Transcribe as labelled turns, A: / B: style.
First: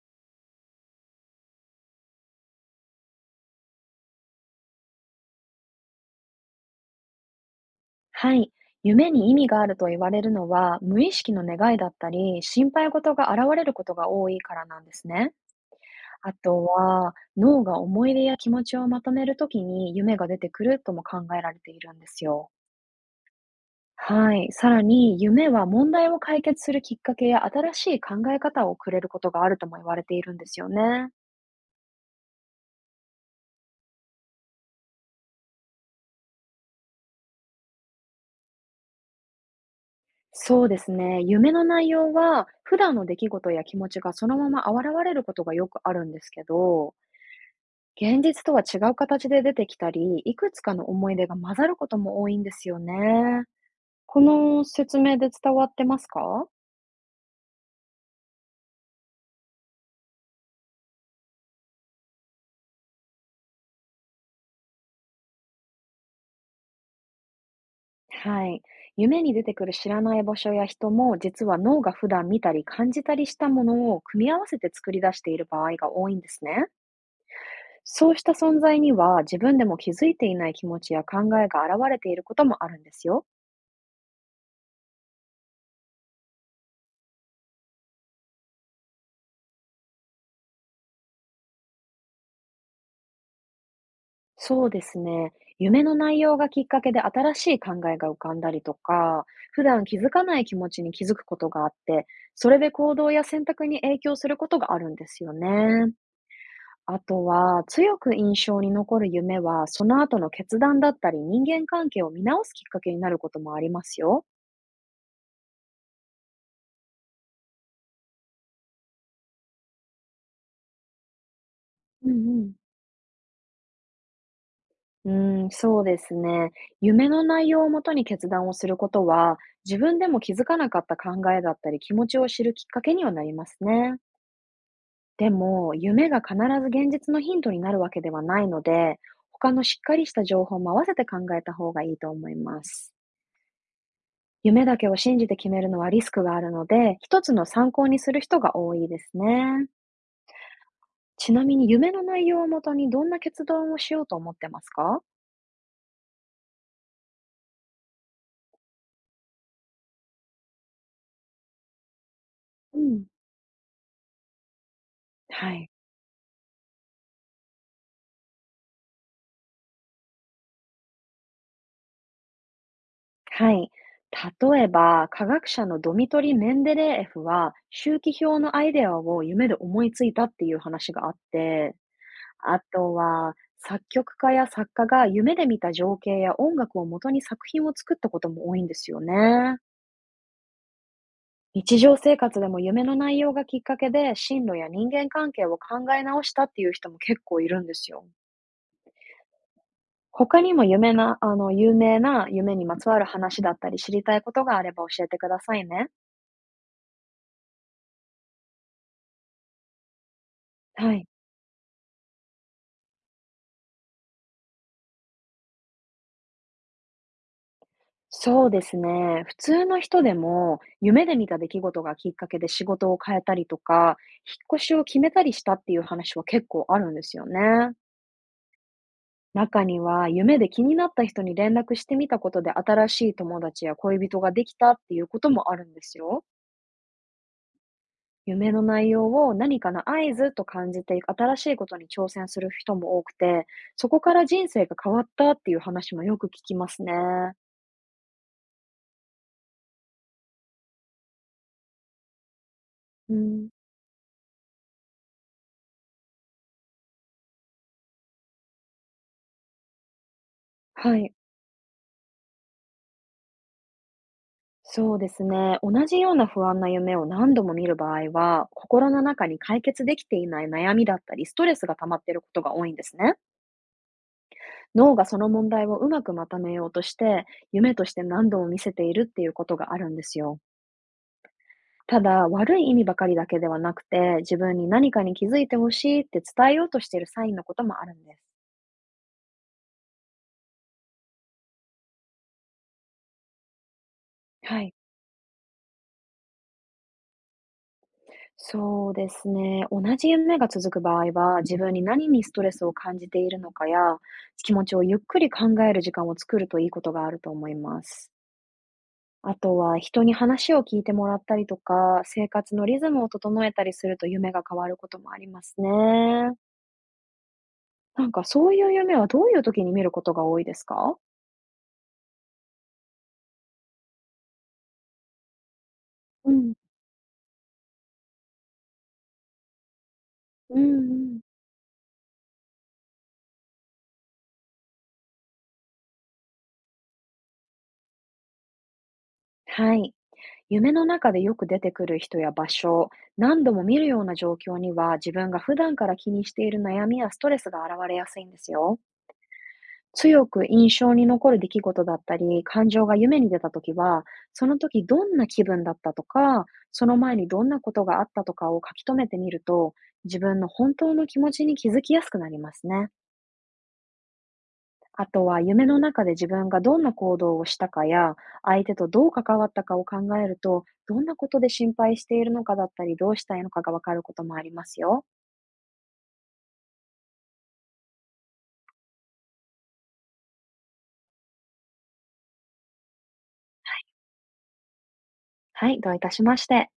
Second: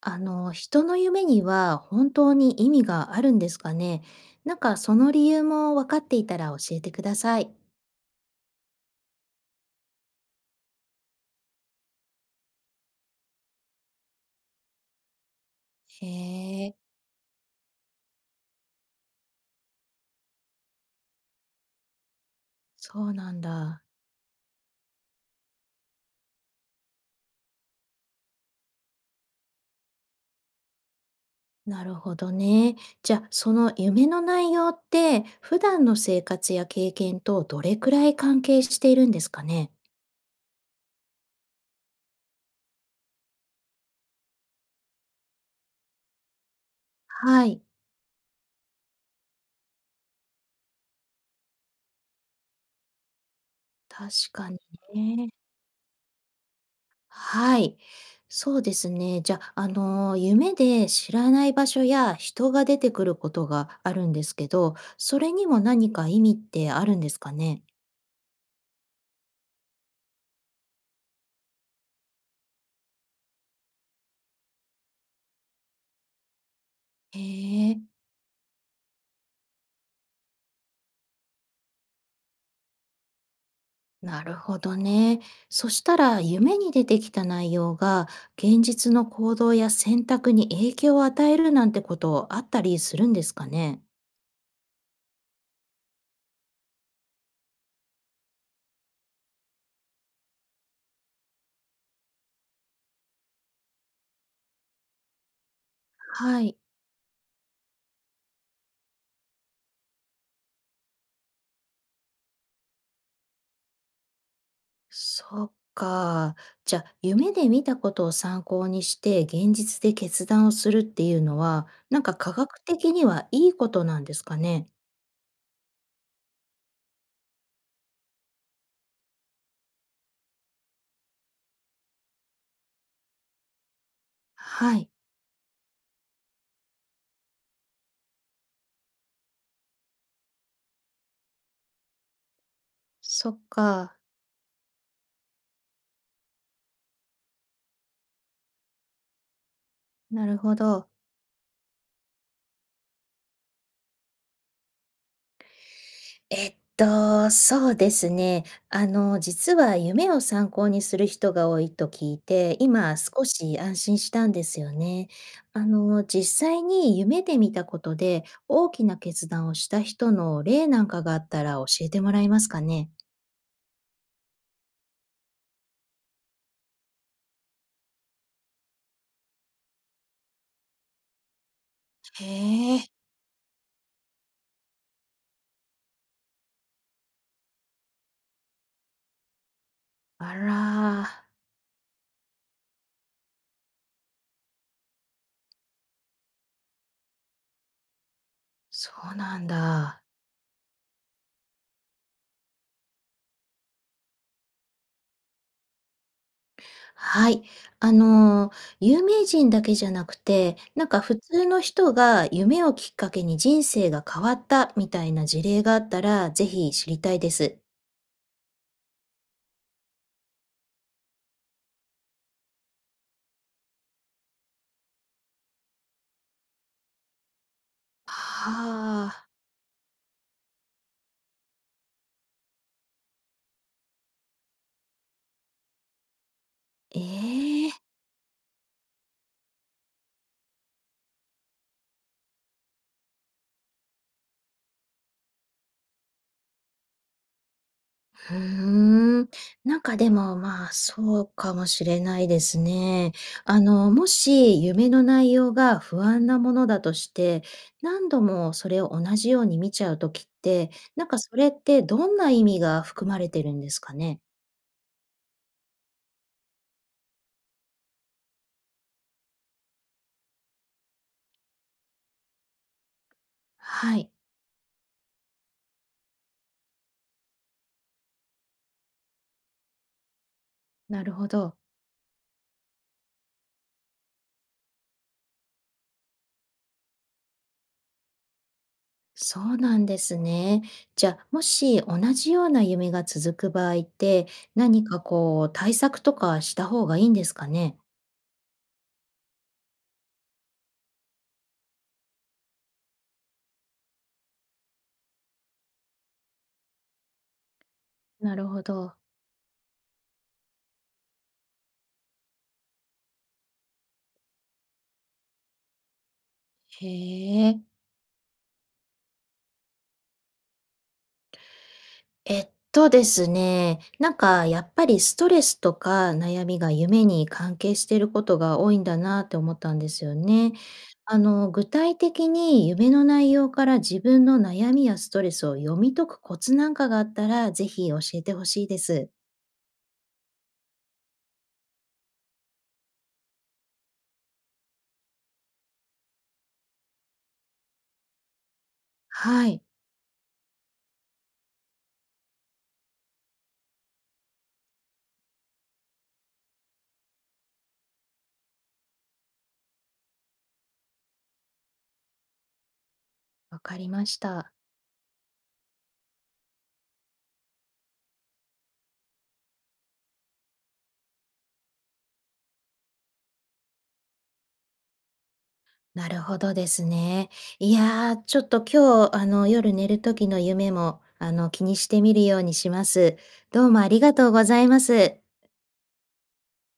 A: 人の夢には本当に意味があるんですかね。なんかその理由も分かっていたら教えてください。
B: はい。夢に意味があると言われるのは、無意識の願いだったり、心配事が現れることが多いからなんですね。
A: へ
B: あと
A: え、
B: は、脳が思い出や気持ちをまとめるときに夢が出てくるとも考えられているんですよ。
A: そうなんだ。
B: はい。さらに、夢は問題を解決するきっかけや新しい考え方をくれることがあるとも言われているんですよね。
A: なるほどね。じゃあ、その夢の内容って普段の生活や経験とどれくらい関係しているんですかね。
B: そうですね。夢の内容は、普段の出来事や気持ちがそのまま現れることがよくあるんですけど、
A: はい、
B: 現実とは違う形で出てきたり、いくつかの思い出が混ざることも多いんですよね。
A: 確
B: こ
A: かに
B: の説明で
A: ね。
B: 伝わってますか？
A: はい。そうですね。じゃあ、夢で知らない場所や人が出てくることがあるんですけど、それにも何か意味ってあるんですかね？
B: はい。夢に出てくる知らない場所や人も、実は脳が普段見たり感じたりしたものを組み合わせて作り出している場合が多いんですね。
A: へえ、
B: そうした存在には、自分でも気づいていない気持ちや考えが現れていることもあるんですよ。
A: なるほどね。そしたら夢に出てきた内容が、現実の行動や選択に影響を与えるなんてことあったりするんですかね？
B: そうですね。夢の内容がきっかけで新しい考えが浮かんだりとか、普段気づかない気持ちに気づくことがあって、それで行動や選択に影響することがあるんですよね。
A: はい。
B: あとは、強く印象に残る夢は、その後の決断だったり、人間関係を見直すきっかけになることもありますよ。
A: そっか。じゃ、あ夢で見たことを参考にして、現実で決断をするっていうのは、なん
B: う
A: か
B: ん
A: 科
B: うん。
A: 学的にはいいことなんですかね？
B: うん、そうですね。夢の内容をもとに決断をすることは、自分でも気づかなかった考えだったり、気持ちを知るきっかけにはなりますね。
A: はい、
B: でも、夢が必ず現実のヒントになるわけではないので、他のしっかりした情報も合わせて考えた方がいいと思います。
A: そっか、
B: 夢だけを信じて決めるのはリスクがあるので、一つの参考にする人が多いですね。
A: なるほど。
B: ちなみに夢の内容をもとにどんな決断をしようと思ってますか？
A: そうですね。実は夢を参考にする人が多いと聞いて、
B: う
A: 今
B: ん。
A: 少し安心したんですよね。
B: はい。
A: 実際に夢で見たことで、大きな決断をした人の例なんかがあったら教えてもらえますかね？
B: はい。例えば、科学者のドミトリ・メンデレーエフは、周期表のアイデアを夢で思いついたっていう話があって、
A: へ
B: あ
A: え、
B: とは、作曲家や作家が夢で見た情景や音楽を元に作品を作ったことも多いんですよね。
A: あら、
B: 日常生活でも夢の内容がきっかけで進路や人間関係を考え直したっていう人も結構いるんですよ。
A: そうなんだ。
B: 他にも夢な、有名な夢にまつわる話だったり知りたいことがあれば教えてくださいね。
A: はい。あの、有名人だけじゃなくて、なん
B: は
A: か
B: い。
A: 普通の人が夢をきっかけに人生が変わったみたいな事例があったら、ぜひ知りたいです。
B: そうですね。普通の人でも、夢で見た出来事がきっかけで仕事を変えたりとか、引っ越しを決めたりしたっていう話は結構あるんですよね。
A: はあ、
B: 中には、夢で気になった人に連絡してみたことで新しい友達や恋人ができたっていうこともあるんですよ。
A: ええ。
B: 夢の内容を何かの合図と感じて新しいことに挑戦する人も多くて、そこから人生が変わったっていう話もよく聞きますね。
A: うーん。なんかでも、まあ、そうかもしれないですね。
B: うん。
A: もし夢の内容が不安なものだとして、何度もそれを同じように見ちゃうときって、
B: は
A: なん
B: い。
A: かそれってどんな意味が含まれてるんですかね？
B: そうですね。同じような不安な夢を何度も見る場合は、心の中に解決できていない悩みだったり、ストレスが溜まっていることが多いんですね。
A: はい、
B: 脳がその問題をうまくまとめようとして、夢として何度も見せているっていうことがあるんですよ。
A: なるほど。
B: ただ、悪い意味ばかりだけではなくて、自分に何かに気づいてほしいって伝えようとしているサインのこともあるんです。
A: そうなんですね。じゃあ、もし同じような夢が続く場合って、
B: はい。
A: 何かこう対策とかした方がいいんですかね？
B: そうですね。同じ夢が続く場合は、自分に何にストレスを感じているのかや、気持ちをゆっくり考える時間を作るといいことがあると思います。
A: なるほど。
B: あとは、人に話を聞いてもらったりとか、生活のリズムを整えたりすると夢が変わることもありますね。
A: へえ。
B: なんかそういう夢はどういう時に見ることが多いですか？
A: えっとですね、なんかやっぱりストレスとか
B: う
A: 悩
B: ん。
A: みが夢に関係していることが多いんだなって思ったんですよね。
B: うんうん。
A: 具体的に夢の内容から自分の悩みやストレスを読み解くコツなんかがあったら、ぜひ教えてほしいです。
B: はい。夢の中でよく出てくる人や場所、何度も見るような状況には、自分が普段から気にしている悩みやストレスが現れやすいんですよ。
A: はい、
B: 強く印象に残る出来事だったり、感情が夢に出たときは、その時どんな気分だったとか、その前にどんなことがあったとかを書き留めてみると、自分の本当の気持ちに気づきやすくなりますね。
A: わかりました。
B: あとは夢の中で自分がどんな行動をしたかや、相手とどう関わったかを考えると、どんなことで心配しているのかだったり、どうしたいのかがわかることもありますよ。
A: なるほどですね。いやー、ちょっと今日、夜寝る時の夢も、気にしてみるようにします。どうもありがとうございます。
B: はい、どういたしまして。